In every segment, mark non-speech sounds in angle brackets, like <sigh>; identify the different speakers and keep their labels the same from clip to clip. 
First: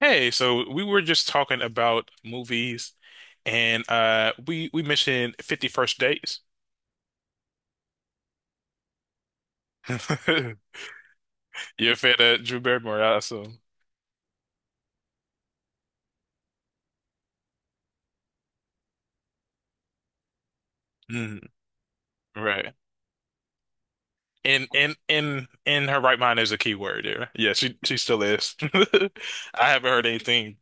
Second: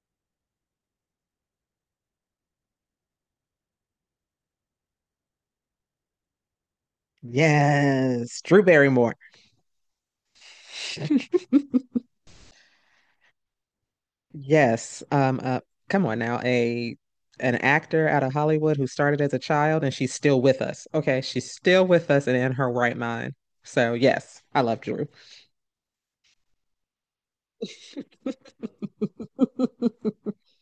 Speaker 1: Hey, so we were just talking about movies, and we mentioned 50 First Dates.
Speaker 2: Yes, Drew Barrymore.
Speaker 1: <laughs>
Speaker 2: <laughs>
Speaker 1: You're a fan of Drew Barrymore, I assume.
Speaker 2: Yes. Come on now, a an actor out of Hollywood who started as a child and she's still with us. Okay,
Speaker 1: Mm,
Speaker 2: she's still with us and in her
Speaker 1: right.
Speaker 2: right mind. So yes, I
Speaker 1: And
Speaker 2: love
Speaker 1: and
Speaker 2: Drew.
Speaker 1: in her right mind is a key word there. Yeah, she still is. <laughs> I haven't heard
Speaker 2: <laughs>
Speaker 1: anything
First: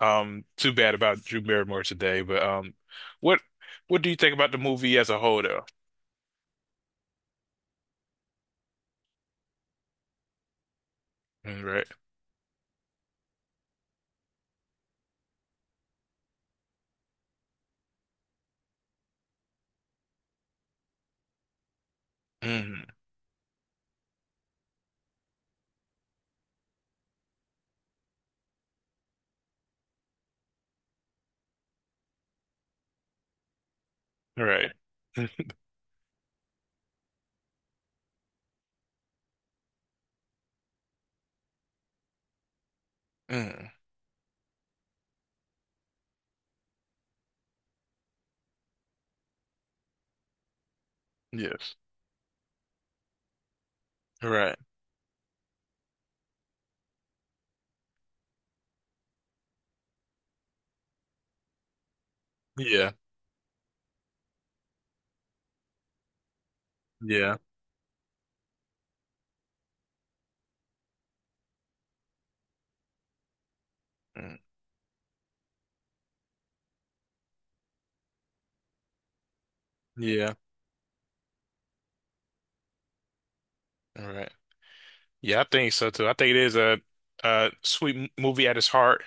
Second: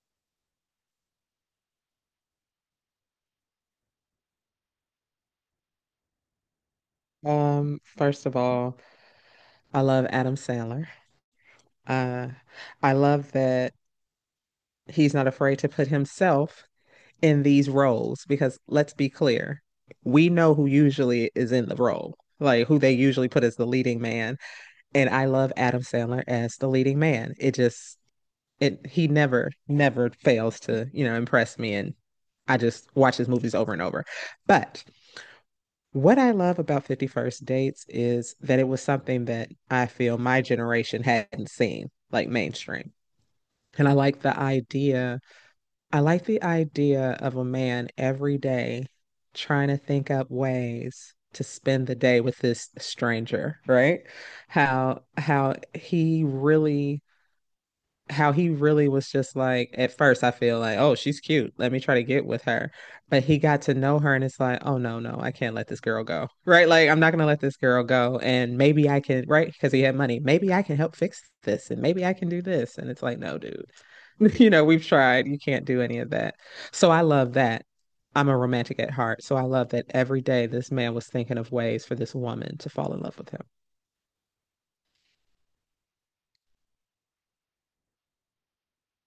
Speaker 1: too bad about Drew Barrymore today, but what what do you think about the movie as a whole, though?
Speaker 2: First of all, I love Adam Sandler.
Speaker 1: Mm, right.
Speaker 2: Uh, I love that he's not afraid to put himself in these roles because let's be clear, we know who usually is in the role, like who
Speaker 1: Mm,
Speaker 2: they usually put as the leading man. And I love Adam Sandler as the leading man. It he never fails to impress me, and I just watch his movies over and over.
Speaker 1: right.
Speaker 2: But
Speaker 1: <laughs>
Speaker 2: what I love about 51st Dates is that it was something that I feel my generation hadn't seen, like mainstream.
Speaker 1: Mm,
Speaker 2: And I like the idea of a man every day trying to think up ways to
Speaker 1: yes.
Speaker 2: spend the day with this stranger, right?
Speaker 1: Right.
Speaker 2: How he really was just like at first I feel like, oh, she's cute. Let me try to get with her.
Speaker 1: Yeah.
Speaker 2: But he got to know her and it's like, oh no, no, I can't let this girl go. Right? Like I'm not gonna
Speaker 1: Yeah.
Speaker 2: let this girl go. And maybe I can, right? Because he had money. Maybe I can help fix this and maybe I can do this. And it's like, no, dude.
Speaker 1: Mm,
Speaker 2: <laughs> You know, we've tried. You can't do any of that. So I love that. I'm a romantic at heart. So I love that every
Speaker 1: yeah.
Speaker 2: day this man was thinking of ways for this woman to fall in love with
Speaker 1: All right. Yeah, I think so too. I think it is a sweet movie at its heart,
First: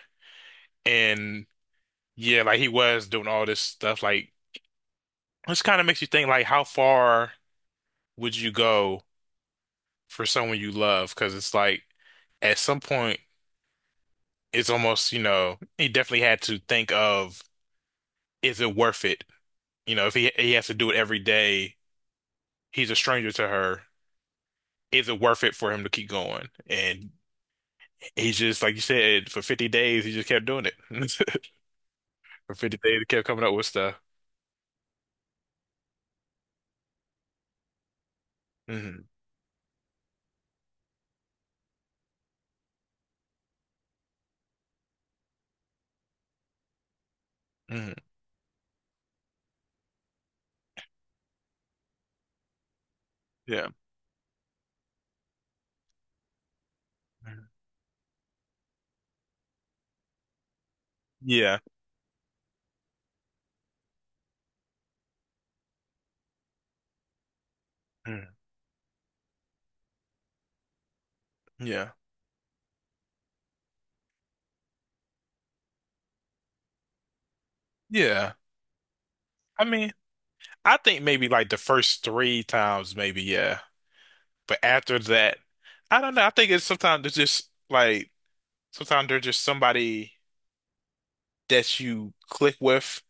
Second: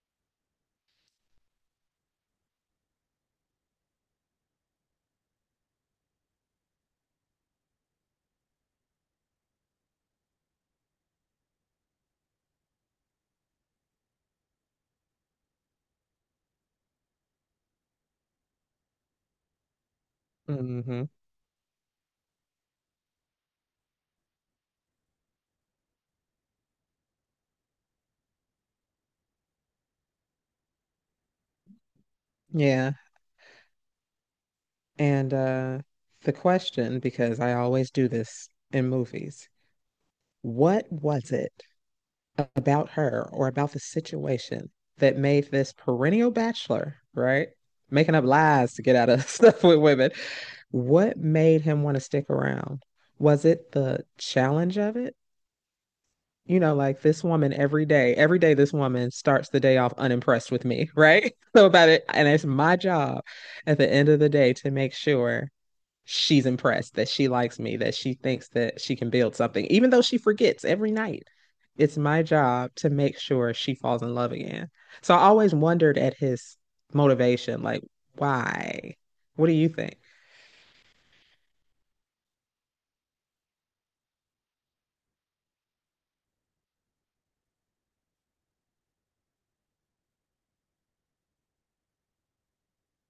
Speaker 1: and yeah, like he was doing all this stuff. Like, this kind of makes you think, like, how far would you go for someone you love? Because it's like at some point, it's almost he definitely had to think of, is it worth it? If he has to
Speaker 2: him.
Speaker 1: do it every day, he's a stranger to her. Is it worth it for him to keep going? And he's just, like you said, for 50 days, he just kept doing it. <laughs> Video,
Speaker 2: Yeah.
Speaker 1: they kept coming up with stuff.
Speaker 2: And The question, because I always do this in
Speaker 1: Hmm.
Speaker 2: movies, what was it about her or about the situation that made this perennial bachelor, right?
Speaker 1: Hmm.
Speaker 2: Making up lies to get out of <laughs> stuff with women. What made him want to stick around? Was
Speaker 1: Yeah.
Speaker 2: it the challenge of it? You know, like this
Speaker 1: Mhm.
Speaker 2: woman every day this woman starts the day off unimpressed with me, right? <laughs>
Speaker 1: Yeah.
Speaker 2: So about it, and it's my job at the end of the day to make sure she's impressed that she likes me, that she
Speaker 1: Mhm.
Speaker 2: thinks that she can build something, even though she forgets every night.
Speaker 1: Yeah.
Speaker 2: It's my job to make sure she falls in love again. So I always wondered at his motivation, like,
Speaker 1: Yeah.
Speaker 2: why? What do
Speaker 1: I
Speaker 2: you
Speaker 1: mean,
Speaker 2: think?
Speaker 1: I think maybe like the first three times, maybe, yeah. But after that, I don't know. I think it's sometimes there's just somebody that you click with,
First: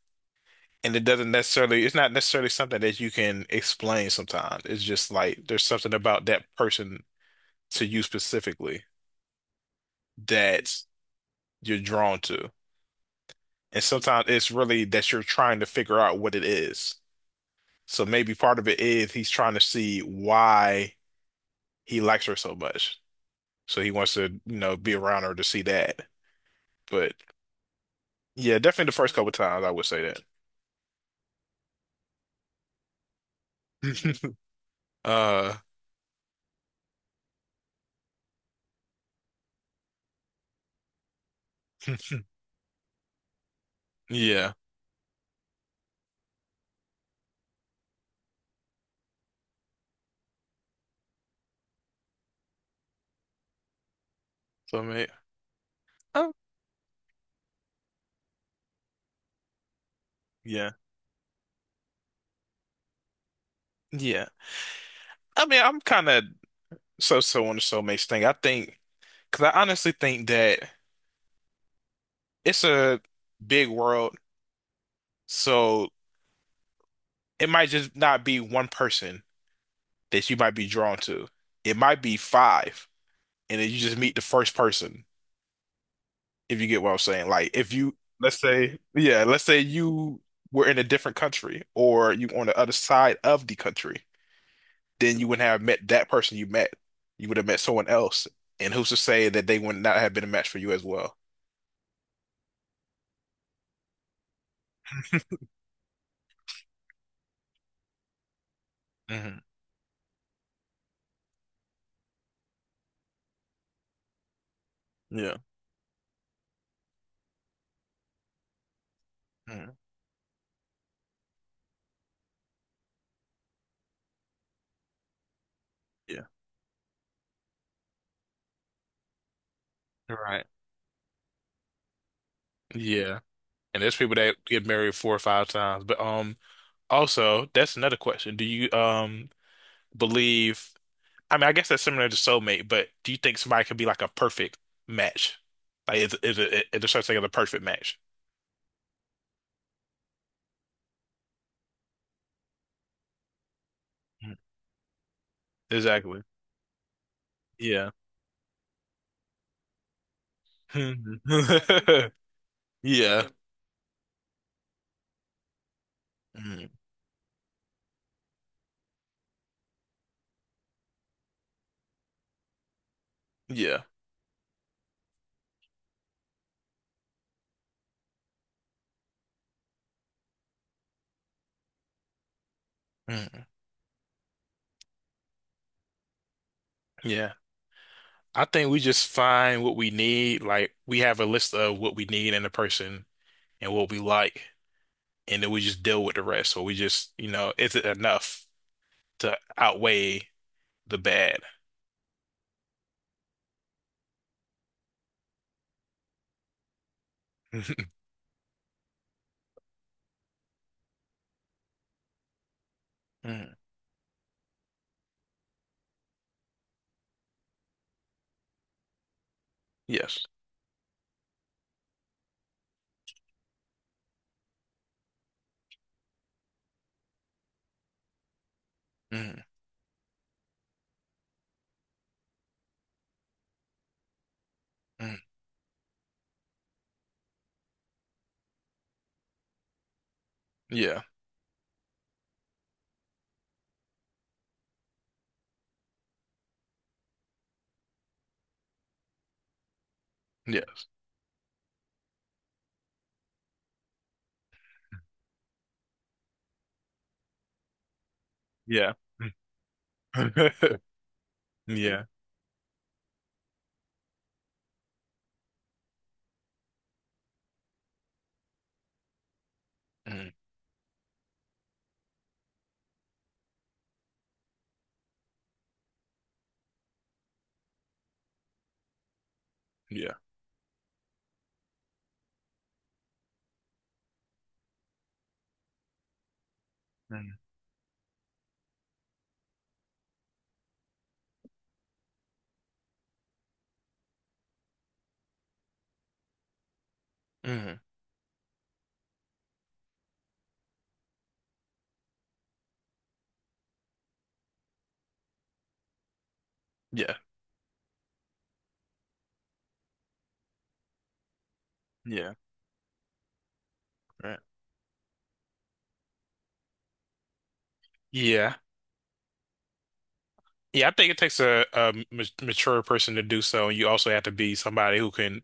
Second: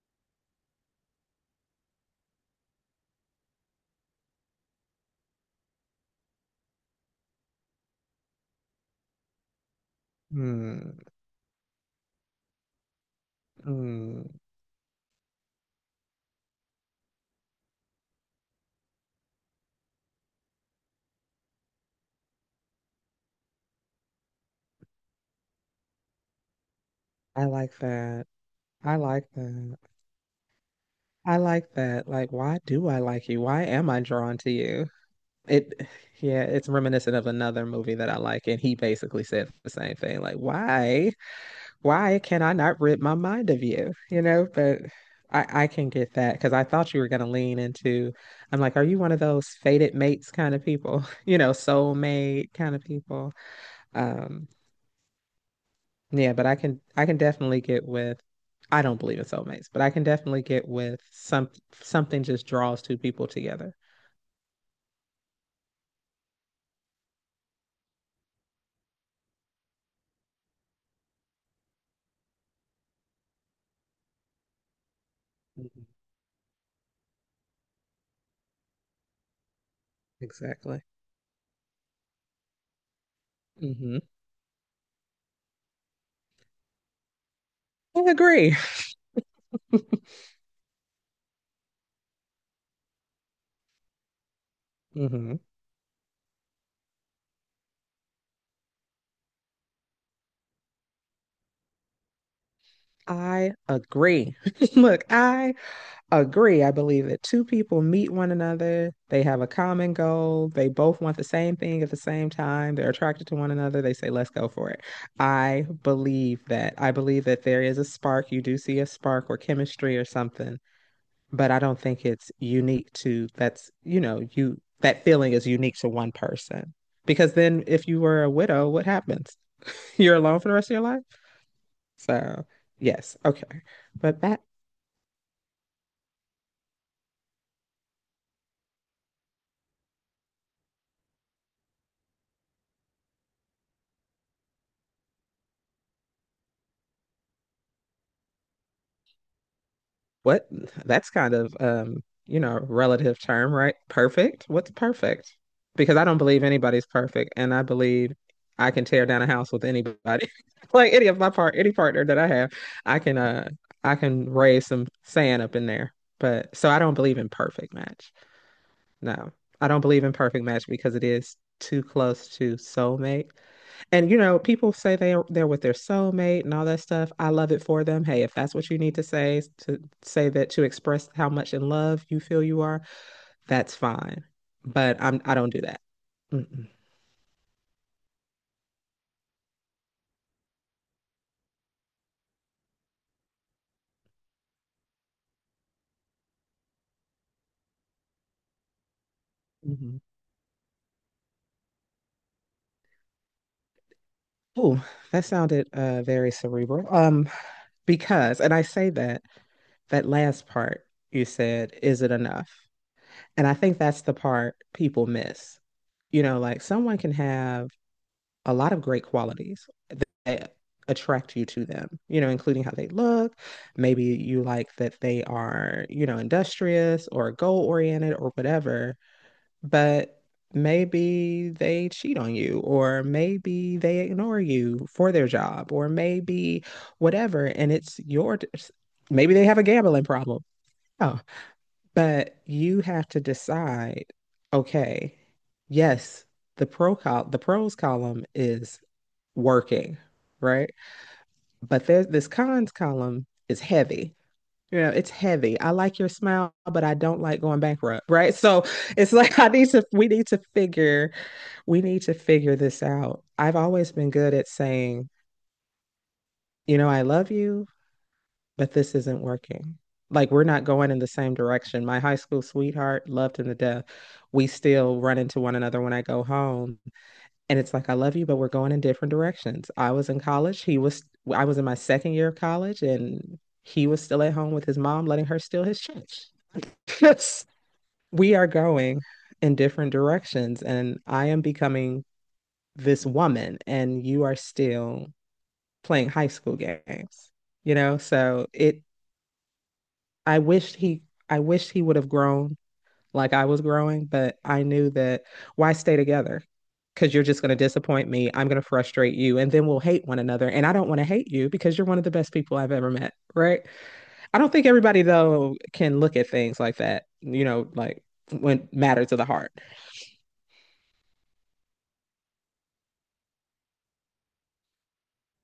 Speaker 1: and it doesn't necessarily it's not necessarily something that you can explain sometimes. It's just like there's something about that person to you specifically that
Speaker 2: Hmm,
Speaker 1: you're drawn to. And
Speaker 2: hmm,
Speaker 1: sometimes it's really that you're trying to figure out what it is. So maybe part of it is he's trying to see why he likes her so much. So he wants to, be around her to see that. But
Speaker 2: I like that.
Speaker 1: yeah, definitely the
Speaker 2: I
Speaker 1: first couple
Speaker 2: like
Speaker 1: times I
Speaker 2: that.
Speaker 1: would say
Speaker 2: I like that. Like, why do I like you? Why am I
Speaker 1: that.
Speaker 2: drawn to you?
Speaker 1: <laughs> Uh,
Speaker 2: It, yeah, it's reminiscent of another movie that I like, and he basically said the same thing. Like, why
Speaker 1: <laughs>
Speaker 2: can I not rid my mind of you? You know,
Speaker 1: yeah.
Speaker 2: but I can get that because I thought you were going to lean into, I'm like, are you one of those fated mates kind of people? <laughs> You know, soulmate kind of people. Um,
Speaker 1: So mate. Oh,
Speaker 2: yeah, but I can definitely get with I don't believe in soulmates, but I can definitely get
Speaker 1: yeah,
Speaker 2: with something just draws two people together.
Speaker 1: yeah. I mean, I'm kind of so-so on the soulmates thing. I think, because I honestly think that it's a big world,
Speaker 2: Mhm.
Speaker 1: so it might just not be one person that you might be
Speaker 2: Exactly.
Speaker 1: drawn to. It might be five, and then you just
Speaker 2: hmm
Speaker 1: meet the first person, if you get what I'm saying. Like if you
Speaker 2: I
Speaker 1: let's
Speaker 2: agree.
Speaker 1: say, yeah, let's say
Speaker 2: <laughs>
Speaker 1: you were in a different country or you on the other side of the country, then you
Speaker 2: hmm
Speaker 1: wouldn't have met that person you met. You would have met someone else. And who's to say that they would not have been a match for you as well?
Speaker 2: I agree. <laughs> Look, I agree. I believe that two people meet one another, they
Speaker 1: Hmm.
Speaker 2: have a common goal, they both want the same thing at the same time, they're attracted to one another, they say, let's go for it.
Speaker 1: Yeah.
Speaker 2: I believe that. I believe that there is a spark. You do see a spark or
Speaker 1: Hmm.
Speaker 2: chemistry or something, but I don't think it's unique to that's, you know, you that feeling is unique to one
Speaker 1: Yeah.
Speaker 2: person. Because then if you were a widow, what happens? <laughs> You're alone
Speaker 1: Right.
Speaker 2: for the rest of your life? So, yes,
Speaker 1: Yeah.
Speaker 2: okay.
Speaker 1: And there's people
Speaker 2: But
Speaker 1: that
Speaker 2: back.
Speaker 1: get married four or five times. But also that's another question. Do you believe I mean, I guess that's similar to soulmate, but do you think somebody could be like a perfect match? Like, is there such thing as a perfect match?
Speaker 2: What? That's kind of you know, relative term, right?
Speaker 1: Mm,
Speaker 2: Perfect. What's perfect? Because I don't
Speaker 1: exactly.
Speaker 2: believe anybody's perfect, and I
Speaker 1: Yeah.
Speaker 2: believe I can tear down a house with anybody, <laughs> like any partner
Speaker 1: <laughs>
Speaker 2: that I have, I can
Speaker 1: Yeah.
Speaker 2: uh, I can raise some sand up in there. But
Speaker 1: Mm,
Speaker 2: so I don't believe in perfect match. No, I don't believe in perfect match because it is too close to soulmate.
Speaker 1: yeah.
Speaker 2: And you know, people say they are, they're with their soulmate and all that stuff. I love it for them. Hey, if that's what you need to say that to express how much in love you feel you are,
Speaker 1: Mm,
Speaker 2: that's fine. But I don't do that. Mm-mm.
Speaker 1: yeah. I think we just find what we need. Like, we have a list of what we need in a person and what we like, and then we just deal with the rest. Or we just, you know, is it enough to
Speaker 2: hmm
Speaker 1: outweigh the bad? <laughs>
Speaker 2: Oh, that sounded very cerebral. Because, and I say that that last part you said, is it enough? And I
Speaker 1: Mm,
Speaker 2: think that's the part people miss. You know, like someone can have a lot of great qualities
Speaker 1: yes.
Speaker 2: that attract you to them, you know, including how they look. Maybe you like that they are, you know, industrious or goal oriented or whatever,
Speaker 1: Mm,
Speaker 2: but maybe they cheat on you or maybe they ignore you for
Speaker 1: mm,
Speaker 2: their job or maybe whatever. And it's your, maybe they have a gambling problem.
Speaker 1: yeah.
Speaker 2: Oh, but you have to decide, okay, yes, the pros column is working, right?
Speaker 1: Yes.
Speaker 2: But there's this cons column is heavy. You know, it's heavy. I like your smile, but I don't like going bankrupt, right? So
Speaker 1: Yeah.
Speaker 2: it's like <laughs> I need to we need to
Speaker 1: <laughs> Yeah.
Speaker 2: figure this out. I've always been good at saying, you know, I love you, but this isn't working. Like
Speaker 1: Mm,
Speaker 2: we're not going in the same direction. My high school sweetheart loved him to death. We still run into one another when I go home, and it's like I love you, but we're going in different directions. I was
Speaker 1: yeah.
Speaker 2: in college. He was. I was in my second year of college, and he was still at home with his mom, letting her steal his church.
Speaker 1: Mm,
Speaker 2: Yes, <laughs> we are going in different directions, and I am becoming this woman, and you are still playing high school games. You
Speaker 1: mm,
Speaker 2: know, so it I wished he I wished he would have grown like I was growing, but I knew that why stay together? Because
Speaker 1: yeah.
Speaker 2: you're just going to disappoint me. I'm going to frustrate you, and then we'll hate one another. And I don't want to hate you because you're one of the best
Speaker 1: Yeah.
Speaker 2: people I've ever met, right?
Speaker 1: Right.
Speaker 2: I don't think everybody though can look at things like that. You know, like
Speaker 1: Yeah.
Speaker 2: when matter to the heart.
Speaker 1: Yeah. I think it takes a, a mature person to do so. And you also have to be somebody who can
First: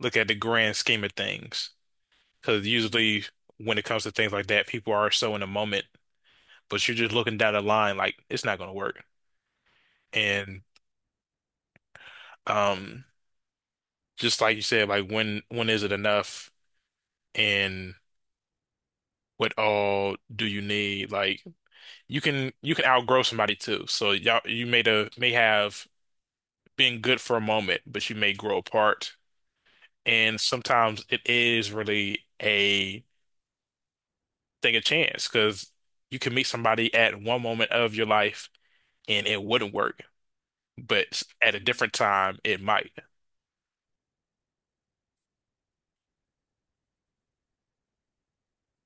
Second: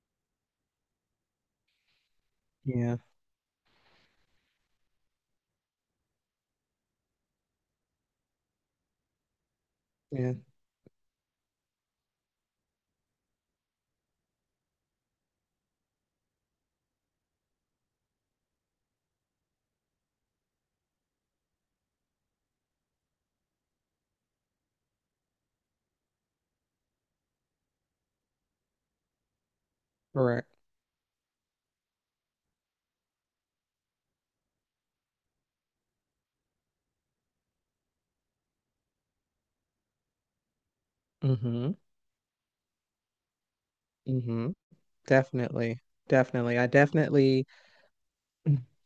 Speaker 1: look at the grand scheme of things. Because
Speaker 2: Yeah,
Speaker 1: usually when it comes to things like that, people are so in the moment, but you're just looking down the line like it's not going to work.
Speaker 2: yeah,
Speaker 1: And um, just like you said, like when is it enough? And what all do you need? Like you can outgrow somebody too. So y'all you may the may have been good for a moment, but you may grow apart. And
Speaker 2: correct.
Speaker 1: sometimes it is really a thing of chance because you can meet somebody at one moment of your life and it wouldn't work. But at a
Speaker 2: Mm-hmm.
Speaker 1: different time, it might.
Speaker 2: Mm-hmm. Definitely, definitely.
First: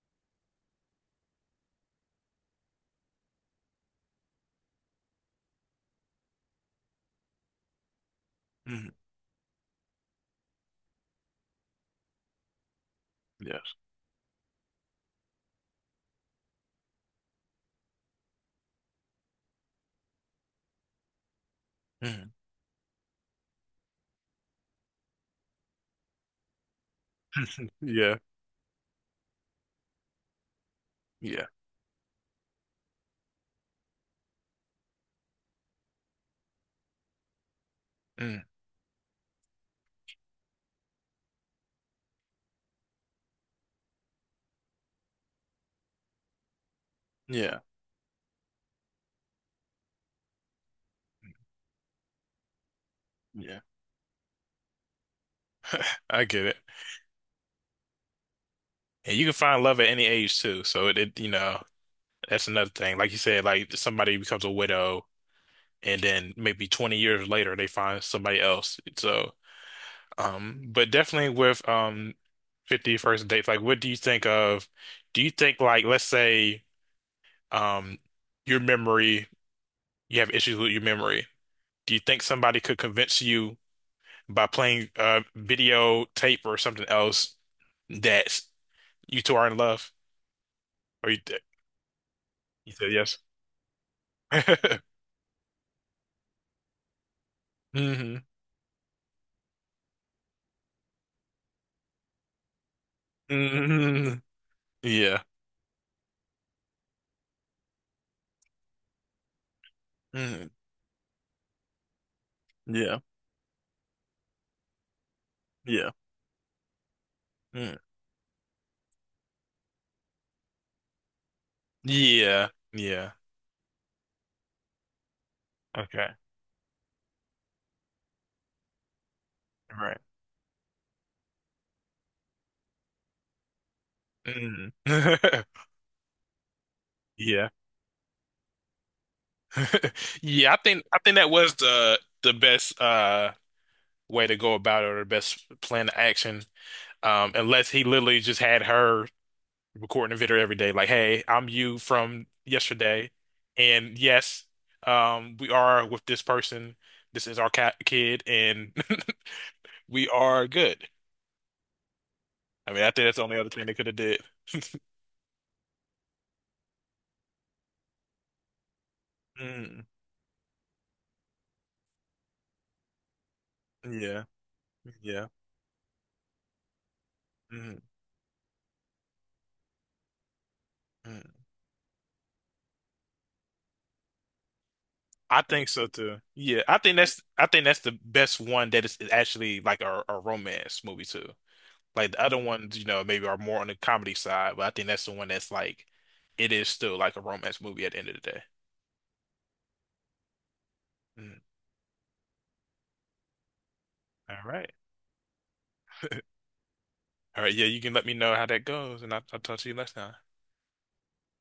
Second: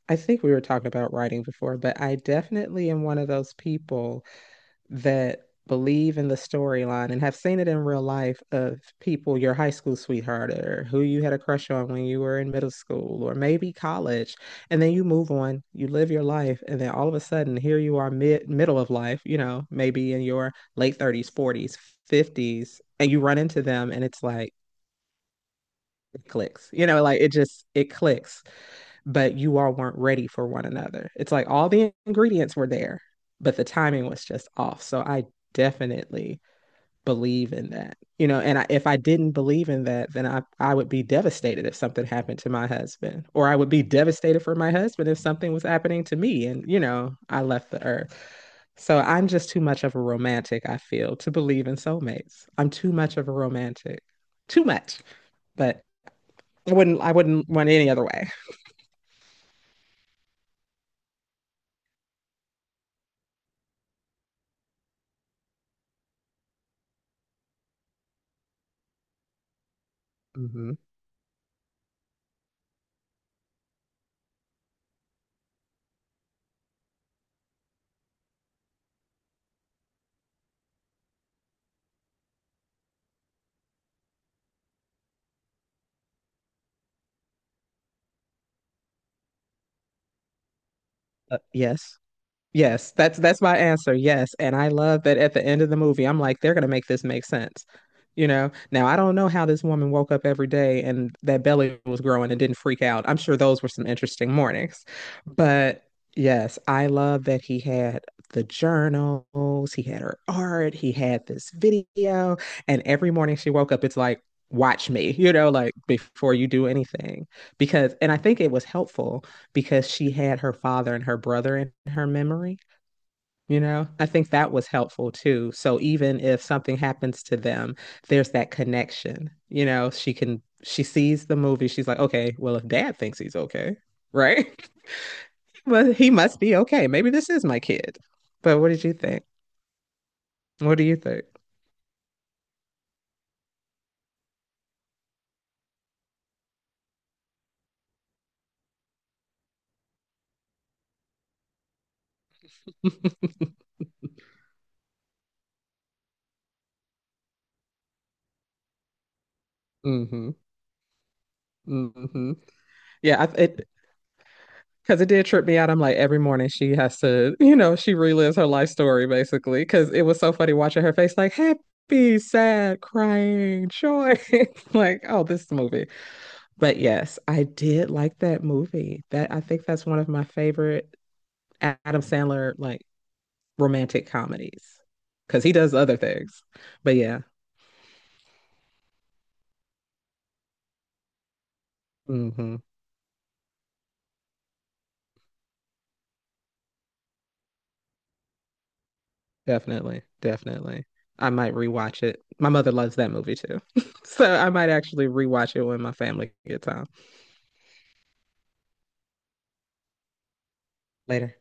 Speaker 2: I think we were talking about writing before, but I definitely am one of those people that believe in the storyline and have seen it in real life of
Speaker 1: Mhm.
Speaker 2: people, your high school sweetheart or who you had a crush on when you were in middle school or maybe
Speaker 1: Yes.
Speaker 2: college. And then you move on, you live your life, and then all of a sudden here you are middle of life, you know, maybe in your late 30s, 40s,
Speaker 1: Mhm.
Speaker 2: 50s, and you run into them and it's like, it clicks. You know, like it just it
Speaker 1: Yeah.
Speaker 2: clicks. But you all weren't ready for one another. It's
Speaker 1: Yeah.
Speaker 2: like all the ingredients were there, but the timing was just off. So I definitely believe in that. You know,
Speaker 1: Mm.
Speaker 2: and if I didn't believe in that, then I would be devastated if something happened to my husband, or I would be devastated for my husband if something was happening to me and, you know, I
Speaker 1: Yeah.
Speaker 2: left the earth. So I'm just too much of a romantic, I feel, to believe in soulmates. I'm too much of a
Speaker 1: Yeah.
Speaker 2: romantic. Too much. But
Speaker 1: I get it.
Speaker 2: I wouldn't run it any other way.
Speaker 1: And you can find love at any age too. So it, you know, that's another thing. Like you said, like somebody becomes a widow and then maybe 20 years later they find somebody else. So Um,
Speaker 2: hmm
Speaker 1: but definitely with 50 first dates, like what do you think of do you think like let's say um your memory you have issues with your memory. Do you think somebody could convince you by playing video tape or something else that you two are in love? Or
Speaker 2: Yes.
Speaker 1: you said
Speaker 2: Yes,
Speaker 1: yes.
Speaker 2: that's my answer. Yes, and I
Speaker 1: <laughs>
Speaker 2: love that at the end of the movie, I'm like, they're gonna make this make sense.
Speaker 1: Hmm.
Speaker 2: You know, now I don't know how this woman woke up every day and that belly was growing and didn't freak out. I'm sure those were some
Speaker 1: Hmm.
Speaker 2: interesting mornings.
Speaker 1: Yeah.
Speaker 2: But yes, I love that he had the journals, he had her
Speaker 1: Hmm.
Speaker 2: art, he had this video, and
Speaker 1: Yeah.
Speaker 2: every morning she woke up, it's like, watch me, you know, like
Speaker 1: Yeah.
Speaker 2: before you do anything.
Speaker 1: Mm.
Speaker 2: Because, and I think it was helpful because she had her father and her brother in her
Speaker 1: Yeah.
Speaker 2: memory.
Speaker 1: Yeah.
Speaker 2: You know, I think that was helpful too. So
Speaker 1: Okay.
Speaker 2: even if something happens to them, there's that connection. You know,
Speaker 1: Right.
Speaker 2: she sees the movie. She's like, okay, well, if dad thinks he's okay, right?
Speaker 1: Hmm. <laughs>
Speaker 2: <laughs> Well, he must be okay. Maybe this is
Speaker 1: Yeah.
Speaker 2: my kid. But what did you think?
Speaker 1: <laughs> Yeah,
Speaker 2: What do you
Speaker 1: I think
Speaker 2: think?
Speaker 1: that was the best way to go about it or the best plan of action. Unless he literally just had her recording a video every day, like, hey, I'm you from yesterday.
Speaker 2: <laughs>
Speaker 1: And yes, we are with this person. This is our cat kid, and <laughs> we
Speaker 2: Mm-hmm.
Speaker 1: are good.
Speaker 2: Mm-hmm.
Speaker 1: I mean, I think that's
Speaker 2: Yeah,
Speaker 1: the
Speaker 2: I,
Speaker 1: only other thing
Speaker 2: it
Speaker 1: they could have did.
Speaker 2: Because it did trip me out. I'm like, every morning she has to, you know, she relives her life story basically.
Speaker 1: Mm,
Speaker 2: Because it was so funny watching her face, like happy, sad, crying, joy.
Speaker 1: yeah,
Speaker 2: <laughs> Like, oh,
Speaker 1: yeah.
Speaker 2: this movie. But yes, I
Speaker 1: Mm,
Speaker 2: did like that movie. That I think that's one of my favorite
Speaker 1: mm.
Speaker 2: Adam Sandler like romantic comedies
Speaker 1: I
Speaker 2: because he
Speaker 1: think
Speaker 2: does
Speaker 1: so
Speaker 2: other
Speaker 1: too.
Speaker 2: things.
Speaker 1: Yeah,
Speaker 2: But yeah,
Speaker 1: I think that's the best one that is actually like a romance movie too. Like the other
Speaker 2: hmm
Speaker 1: ones, you know, maybe are more on the comedy side, but I think that's the one that's like it is still like a romance movie at the end of the day.
Speaker 2: definitely, definitely. I
Speaker 1: Mm.
Speaker 2: might rewatch it. My mother loves that movie too. <laughs> So
Speaker 1: All
Speaker 2: I might
Speaker 1: right.
Speaker 2: actually rewatch it when my family gets home.
Speaker 1: All right, yeah, you can let me know how that goes, and I'll talk to you next time.
Speaker 2: Later.